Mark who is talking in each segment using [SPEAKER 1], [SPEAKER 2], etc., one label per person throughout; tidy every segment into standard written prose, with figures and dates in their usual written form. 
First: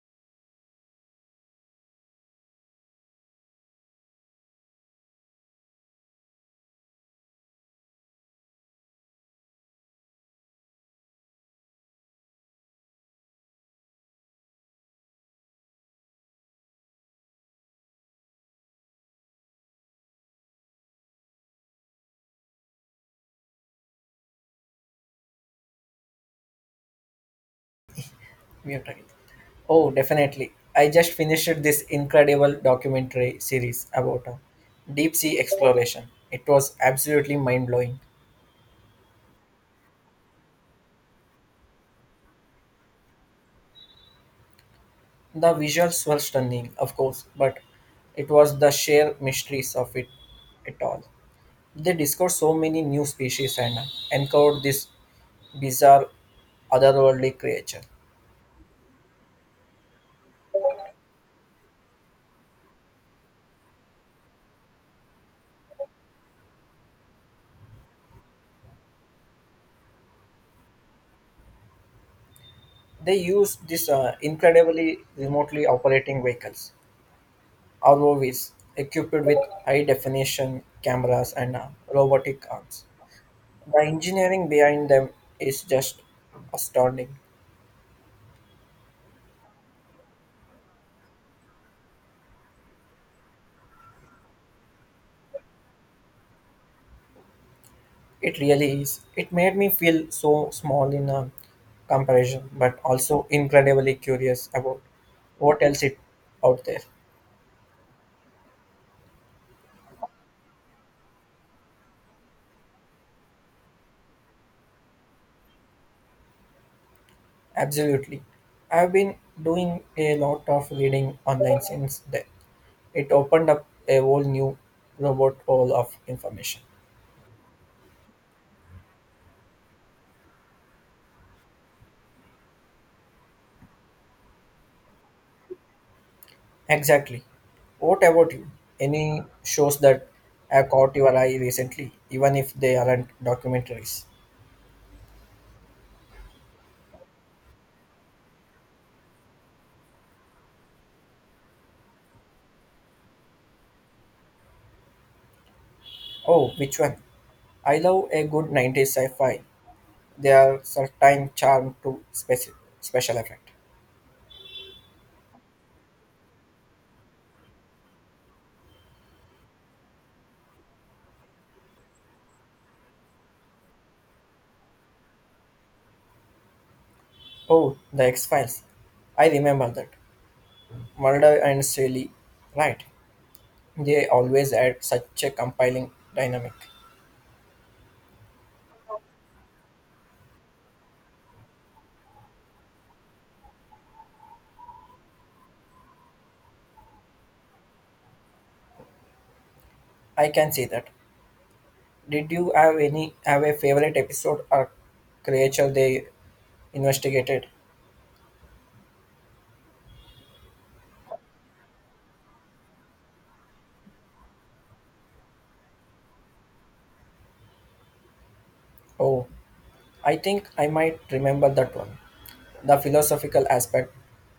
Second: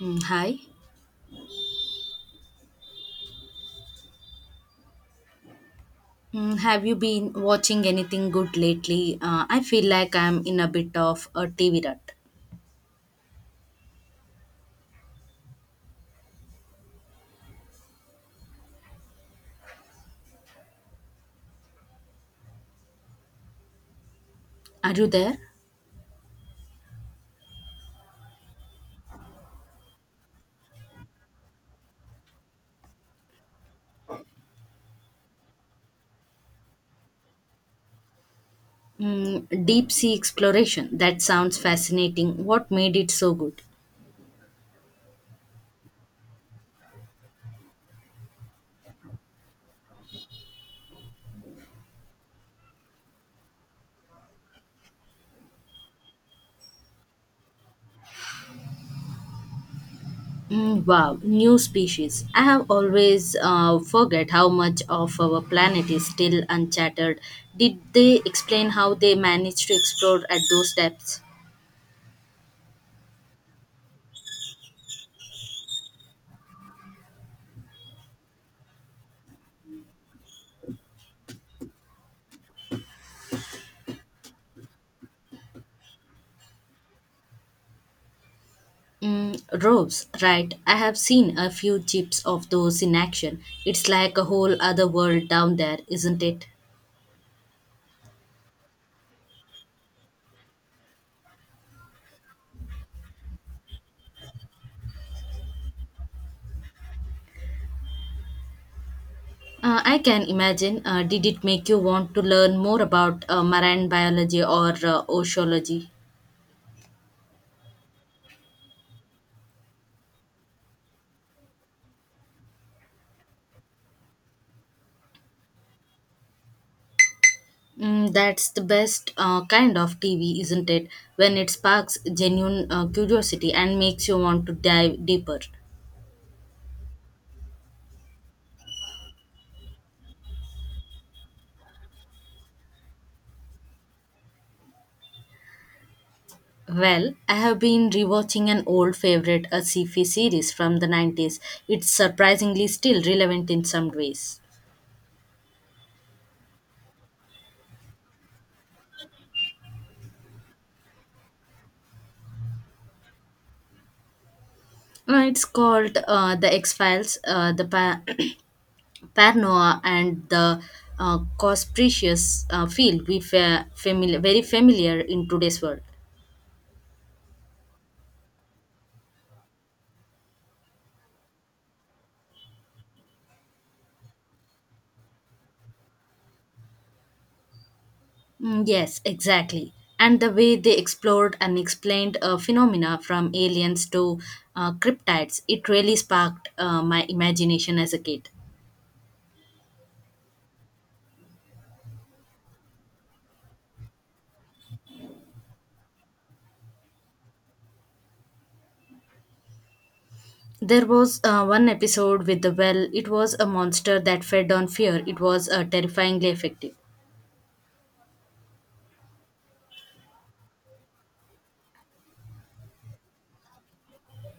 [SPEAKER 1] Hi. Have you been watching anything good lately? I feel like I'm in a bit of a TV rut. Are you there?
[SPEAKER 2] Mute again. Oh, definitely. I just finished this incredible documentary series about deep sea exploration. It was absolutely mind blowing.
[SPEAKER 1] Deep sea exploration. That sounds fascinating. What made it so good?
[SPEAKER 2] The visuals were stunning, of course, but it was the sheer mysteries of it at all. They discovered so many new species and uncovered this bizarre otherworldly creature.
[SPEAKER 1] Wow, new species. I have always forget how much of our planet is still uncharted. Did they explain how they managed to explore at those depths?
[SPEAKER 2] They used this incredibly remotely operating vehicles. Or movies equipped with high definition cameras and robotic arms. The engineering behind them is just astounding.
[SPEAKER 1] Rose, right. I have seen a few chips of those in action. It's like a whole other world down there, isn't it?
[SPEAKER 2] It really is. It made me feel so small in a comparison, but also incredibly curious about what else is out there.
[SPEAKER 1] I can imagine. Did it make you want to learn more about marine biology or oceanology?
[SPEAKER 2] Absolutely. I've been doing a lot of reading online since then. It opened up a whole new robot hole of information.
[SPEAKER 1] That's the best kind of TV, isn't it? When it sparks genuine curiosity and makes you want to dive deeper.
[SPEAKER 2] Exactly. What about you? Any shows that have caught your eye recently, even if they aren't documentaries?
[SPEAKER 1] Well, I have been rewatching an old favorite, a sci-fi series from the 90s. It's surprisingly still relevant in some ways.
[SPEAKER 2] Oh, which one? I love a good 90s sci fi. They are certain charm to special effect.
[SPEAKER 1] It's called The X-Files, Paranoia and the Cosprecious field we familiar, very familiar in today's world.
[SPEAKER 2] Oh, the X Files. I remember that. Mulder and Scully. Right. They always add such a compelling dynamic.
[SPEAKER 1] Yes, exactly. And the way they explored and explained phenomena from aliens to cryptids, it really sparked my imagination as a kid.
[SPEAKER 2] I can see that. Did you have a favorite episode or creature they investigated?
[SPEAKER 1] There was one episode with the well. It was a monster that fed on fear. It was terrifyingly effective.
[SPEAKER 2] Oh, I think I might remember that one. The philosophical aspect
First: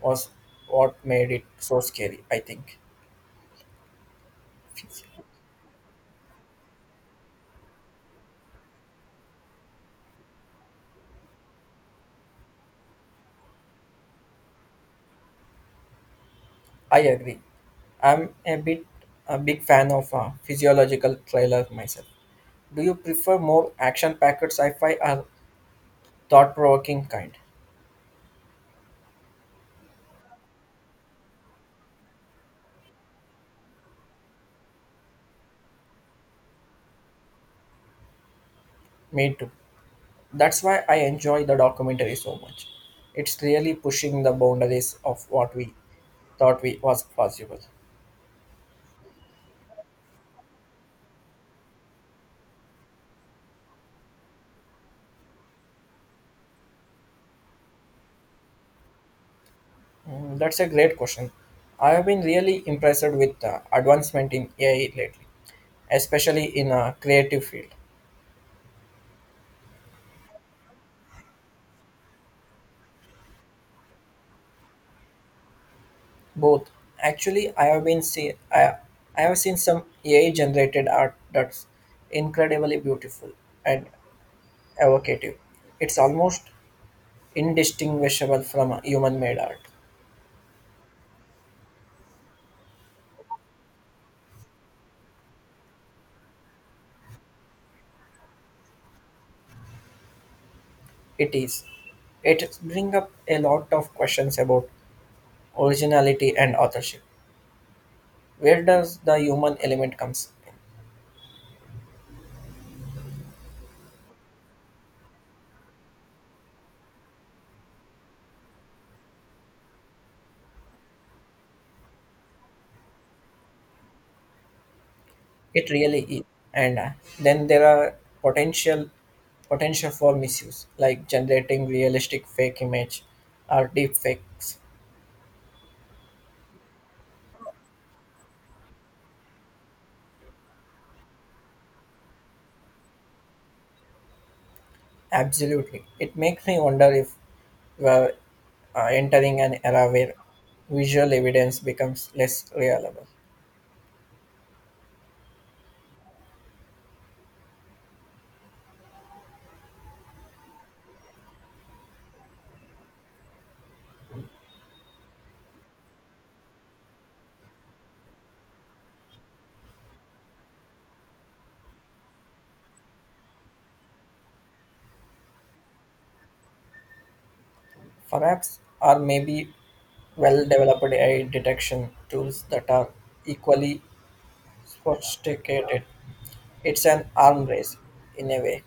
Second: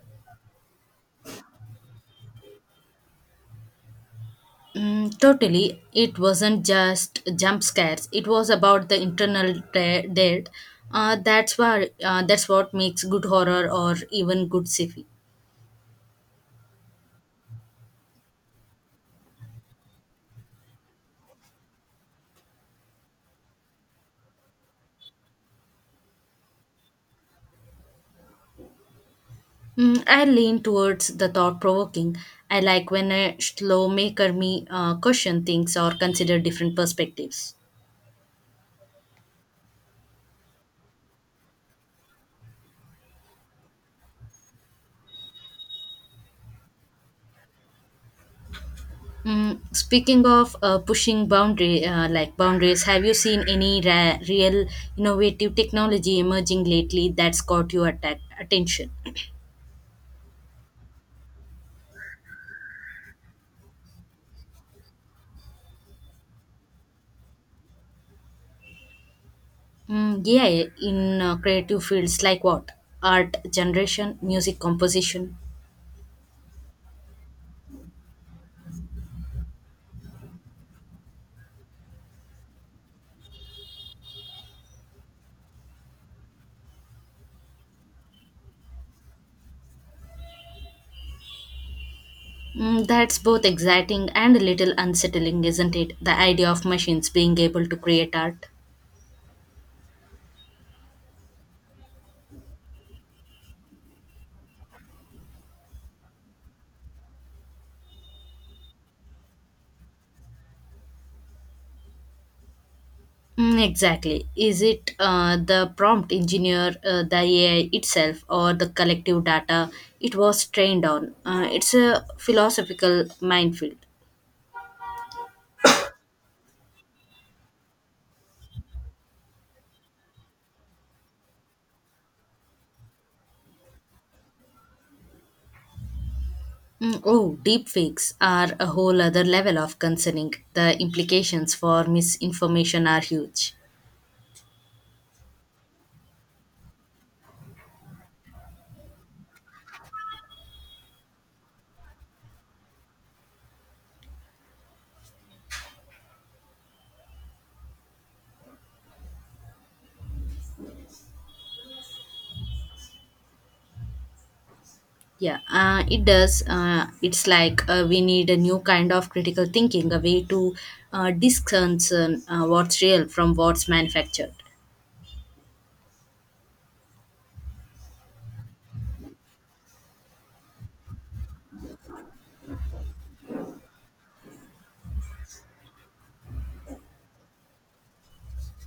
[SPEAKER 2] was what made it so scary, I think.
[SPEAKER 1] Totally, it wasn't just jump scares. It was about the internal dead. That's what makes good horror or even good sci-fi.
[SPEAKER 2] I agree. I'm a big fan of physiological thriller myself. Do you prefer more action-packed sci-fi or thought-provoking kind?
[SPEAKER 1] I lean towards the thought-provoking. I like when a slow maker me question things or consider different perspectives.
[SPEAKER 2] Me too. That's why I enjoy the documentary so much. It's really pushing the boundaries of what we thought we was possible.
[SPEAKER 1] Speaking of like boundaries, have you seen any real innovative technology emerging lately that's caught your attention?
[SPEAKER 2] That's a great question. I have been really impressed with the advancement in AI lately, especially in a creative field.
[SPEAKER 1] Yeah, in creative fields like what? Art generation, music composition.
[SPEAKER 2] Both actually, I, I have seen some AI generated art that's incredibly beautiful and evocative. It's almost indistinguishable from human made art.
[SPEAKER 1] That's both exciting and a little unsettling, isn't it? The idea of machines being able to create art.
[SPEAKER 2] It is. It brings up a lot of questions about originality and authorship. Where does the human element comes?
[SPEAKER 1] Exactly. Is it the prompt engineer, the AI itself, or the collective data it was trained on? It's a philosophical minefield.
[SPEAKER 2] It really is. And then there are potential potential for misuse, like generating realistic fake image or deep fakes.
[SPEAKER 1] Oh, deepfakes are a whole other level of concerning. The implications for misinformation are huge.
[SPEAKER 2] Absolutely. It makes me wonder if we're entering an era where visual evidence becomes less reliable.
[SPEAKER 1] Yeah, it does. It's like We need a new kind of critical thinking, a way to discern what's real from what's manufactured.
[SPEAKER 2] Perhaps, or maybe well developed AI detection tools that are equally sophisticated. It's an arm race in a way.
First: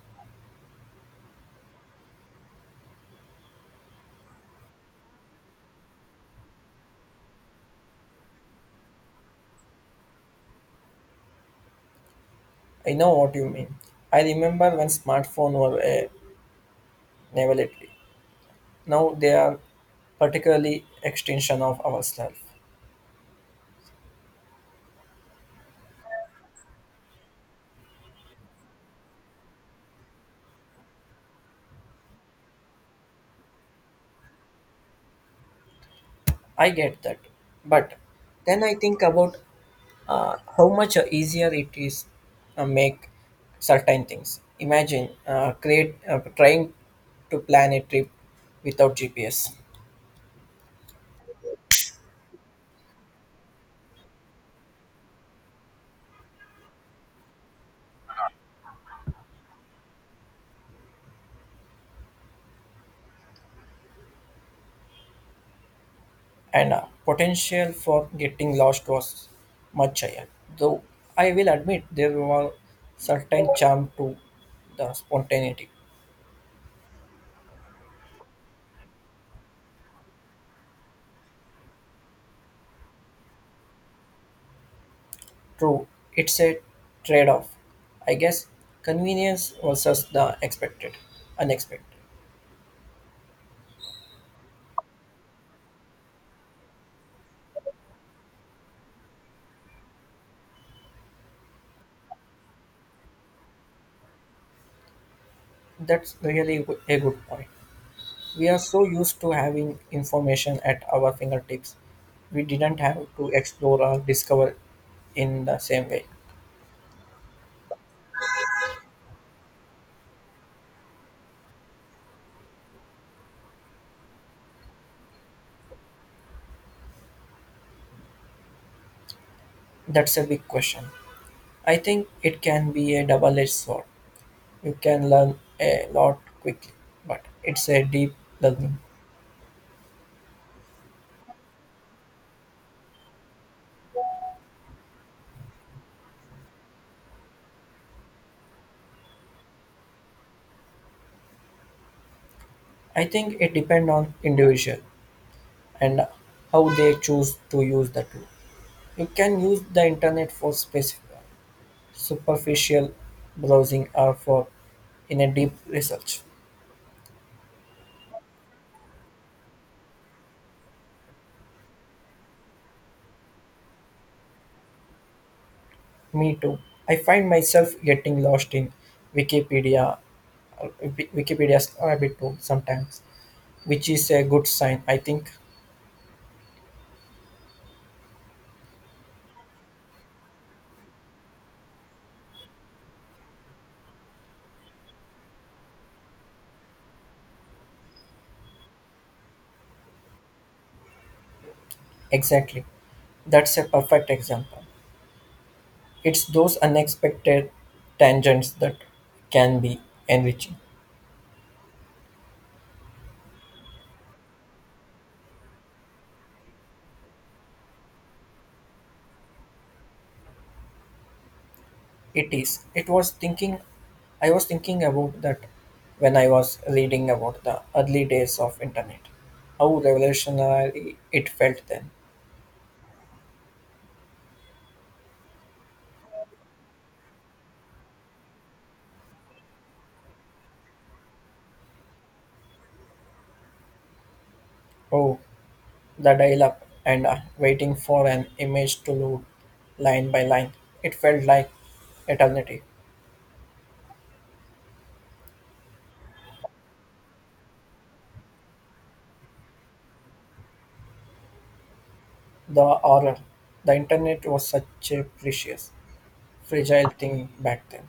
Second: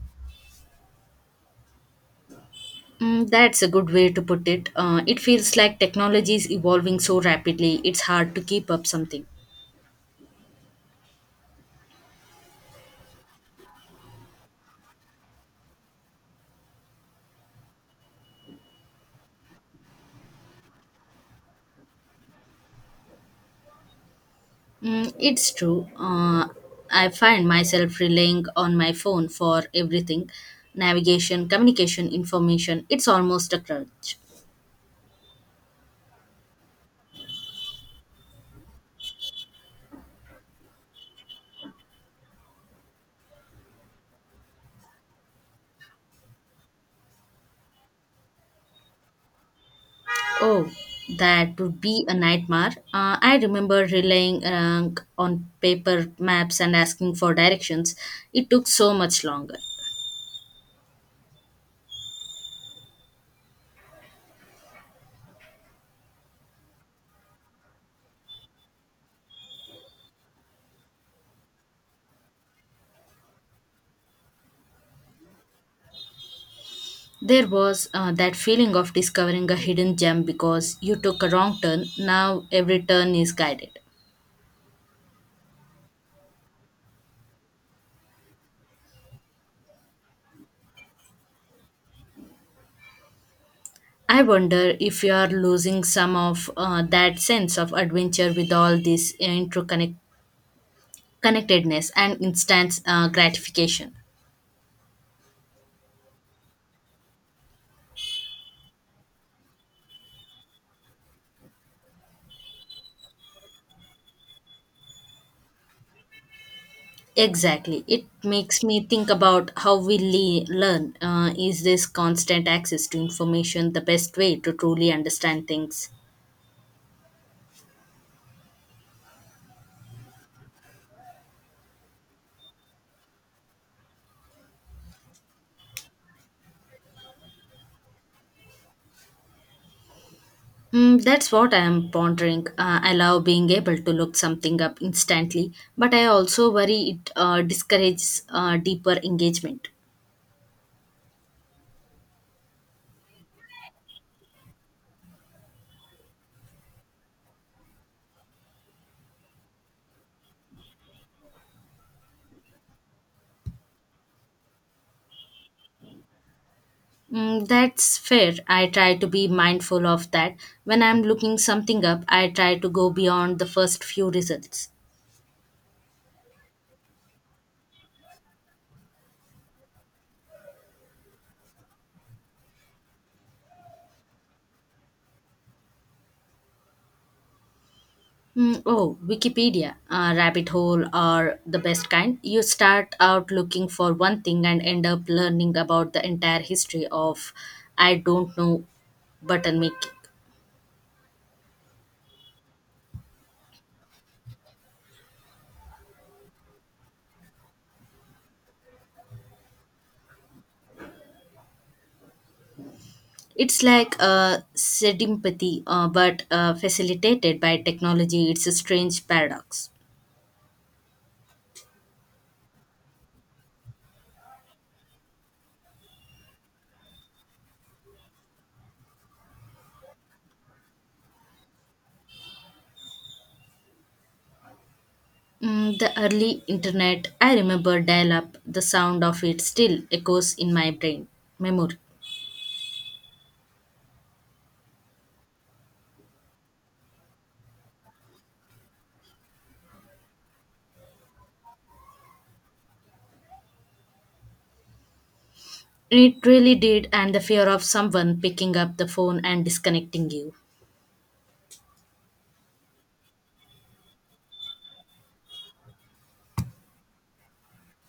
[SPEAKER 1] That's a good way to put it. It feels like technology is evolving so rapidly, it's hard to keep up something.
[SPEAKER 2] I know what you mean. I remember when smartphones were a novelty. Now they are particularly extension of ourselves.
[SPEAKER 1] It's true. I find myself relying on my phone for everything: navigation, communication, information. It's almost a crutch.
[SPEAKER 2] I get that. But then I think about how much easier it is make certain things. Imagine create trying to plan a trip without GPS.
[SPEAKER 1] Oh, that would be a nightmare. I remember relying on paper maps and asking for directions. It took so much longer.
[SPEAKER 2] And potential for getting lost was much higher. Though I will admit there was certain charm to the spontaneity.
[SPEAKER 1] There was that feeling of discovering a hidden gem because you took a wrong turn. Now every turn is guided.
[SPEAKER 2] True, it's a trade-off, I guess. Convenience versus the expected, unexpected.
[SPEAKER 1] I wonder if you are losing some of that sense of adventure with all this connectedness and instant gratification.
[SPEAKER 2] That's really a good point. We are so used to having information at our fingertips, we didn't have to explore or discover in the same way.
[SPEAKER 1] Exactly. It makes me think about how we learn. Is this constant access to information the best way to truly understand things?
[SPEAKER 2] That's a big question. I think it can be a double edged sword. You can learn a lot quickly, but it's a deep learning.
[SPEAKER 1] That's what I am pondering. I love being able to look something up instantly, but I also worry it discourages deeper engagement.
[SPEAKER 2] I think it depends on individual and how they choose to use the tool. You can use the internet for specific, superficial browsing or for in a deep research.
[SPEAKER 1] That's fair. I try to be mindful of that. When I'm looking something up, I try to go beyond the first few results.
[SPEAKER 2] Me too. I find myself getting lost in Wikipedia, Wikipedia's rabbit hole sometimes, which is a good sign. I think
[SPEAKER 1] Oh, Wikipedia, rabbit hole are the best kind. You start out looking for one thing and end up learning about the entire history of, I don't know, button making.
[SPEAKER 2] exactly. That's a perfect example. It's those unexpected tangents that can be enriching.
[SPEAKER 1] It's like a sympathy, but facilitated by technology. It's a strange paradox.
[SPEAKER 2] It is. I was thinking about that when I was reading about the early days of internet. How revolutionary it felt then.
[SPEAKER 1] The early internet, I remember dial up, the sound of it still echoes in my brain. Memory.
[SPEAKER 2] Oh, the dial-up and waiting for an image to load line by line. It felt like eternity.
[SPEAKER 1] It really did, and the fear of someone picking up the phone and disconnecting you.
[SPEAKER 2] The horror. The internet was such a precious, fragile thing back then.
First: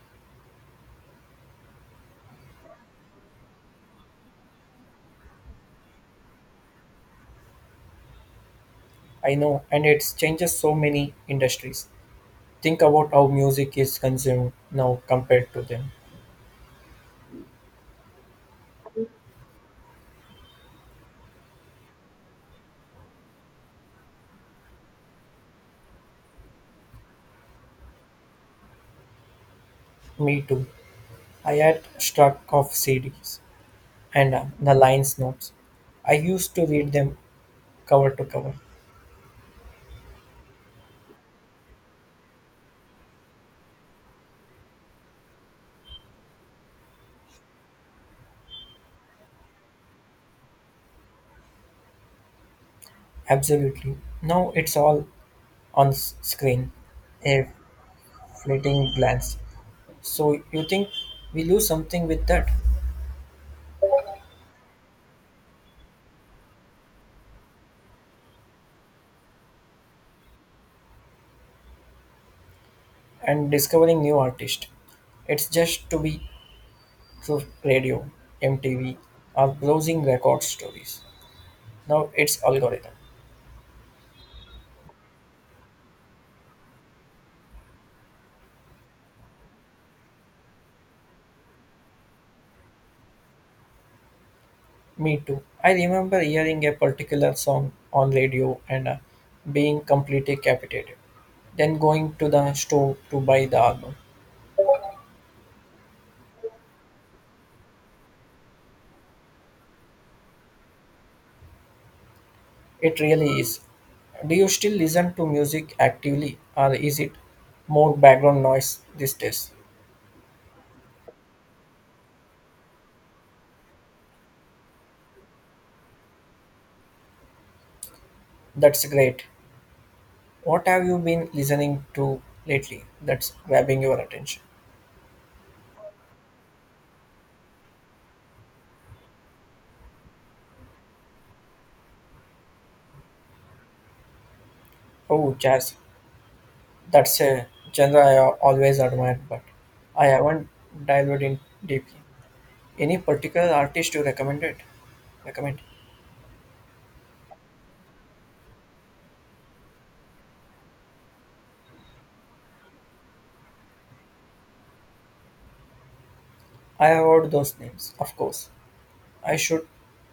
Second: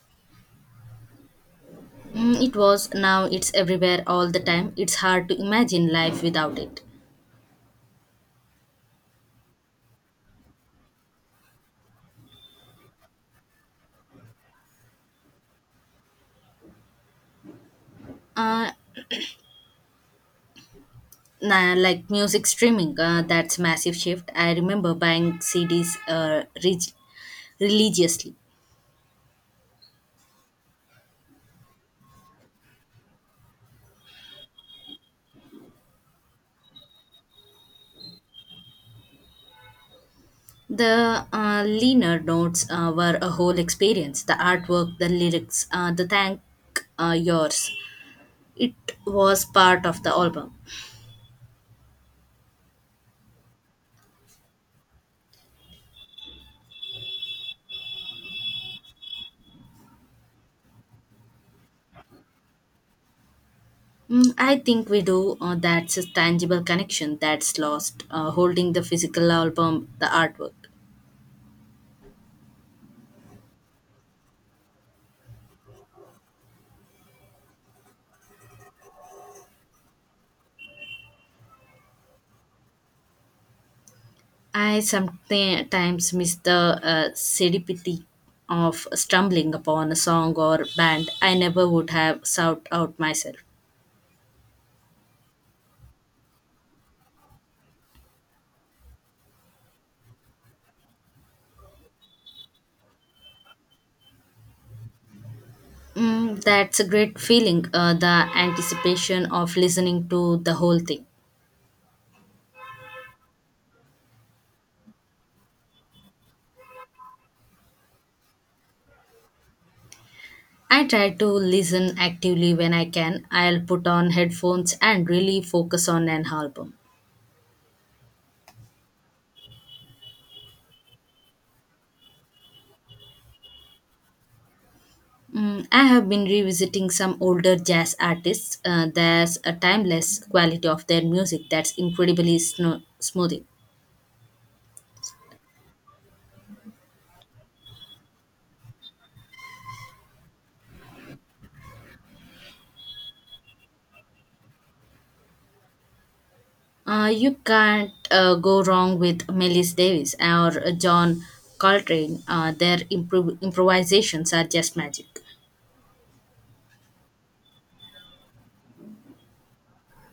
[SPEAKER 1] It was, now it's everywhere all the time. It's hard to imagine life without it.
[SPEAKER 2] I know, and it's changes so many industries. Think about how music is consumed now compared to then.
[SPEAKER 1] Uh, nah, like music streaming, that's massive shift. I remember buying CDs religiously.
[SPEAKER 2] Me too. I had struck of CDs and the lines notes. I used to read them cover to cover.
[SPEAKER 1] The Leaner notes were a whole experience: the artwork, the lyrics, the thank yours. It was part of the album.
[SPEAKER 2] Absolutely. Now it's all on screen, a fleeting glance. So you think we lose something with that?
[SPEAKER 1] I think we do. That's a tangible connection that's lost, holding the physical album, the artwork.
[SPEAKER 2] And discovering new artist. It's just to be through radio, MTV, or browsing record stories. Now it's algorithm.
[SPEAKER 1] I sometimes miss the serendipity of stumbling upon a song or band I never would have sought out myself.
[SPEAKER 2] Me too. I remember hearing a particular song on radio and being completely captivated, then going to the store to buy the album.
[SPEAKER 1] That's a great feeling, the anticipation of listening to the whole thing.
[SPEAKER 2] It really is. Do you still listen to music actively, or is it more background noise these days?
[SPEAKER 1] I try to listen actively when I can. I'll put on headphones and really focus on an album.
[SPEAKER 2] That's great. What have you been listening to lately that's grabbing your attention?
[SPEAKER 1] I have been revisiting some older jazz artists. There's a timeless quality of their music that's incredibly smoothing.
[SPEAKER 2] Oh, jazz. That's a genre I always admired, but I haven't dived in deeply. Any particular artist you recommended? Recommend?
[SPEAKER 1] You can't go wrong with Melis Davis or John Coltrane. Their improvisations are just magic.
[SPEAKER 2] I have heard those names, of course. I should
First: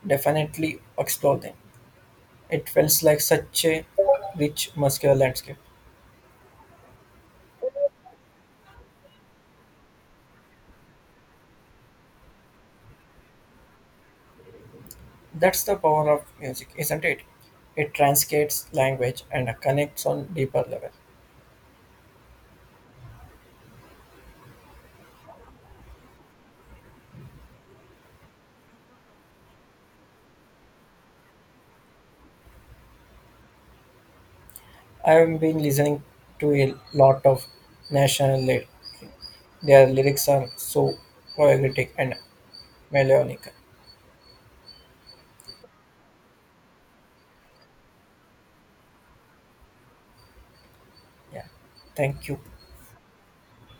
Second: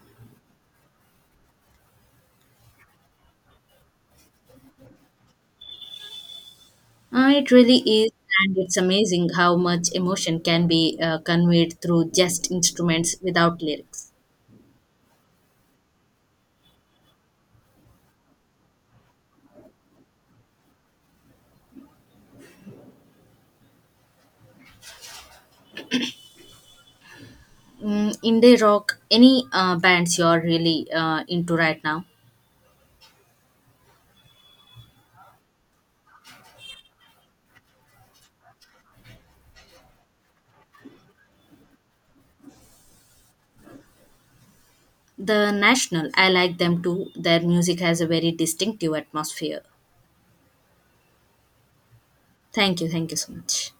[SPEAKER 2] definitely explore them. It feels like such a rich, muscular landscape.
[SPEAKER 1] It really is, and it's amazing how much emotion can be conveyed through just instruments without lyrics.
[SPEAKER 2] That's the power of music, isn't it? It transcends language and connects on deeper level.
[SPEAKER 1] Indie rock, any bands you're really into right now?
[SPEAKER 2] I have been listening to a lot of national lead. Their lyrics are so poetic and melodic.
[SPEAKER 1] The National, I like them too. Their music has a very distinctive atmosphere.
[SPEAKER 2] Yeah. Thank you.
[SPEAKER 1] Thank you so much.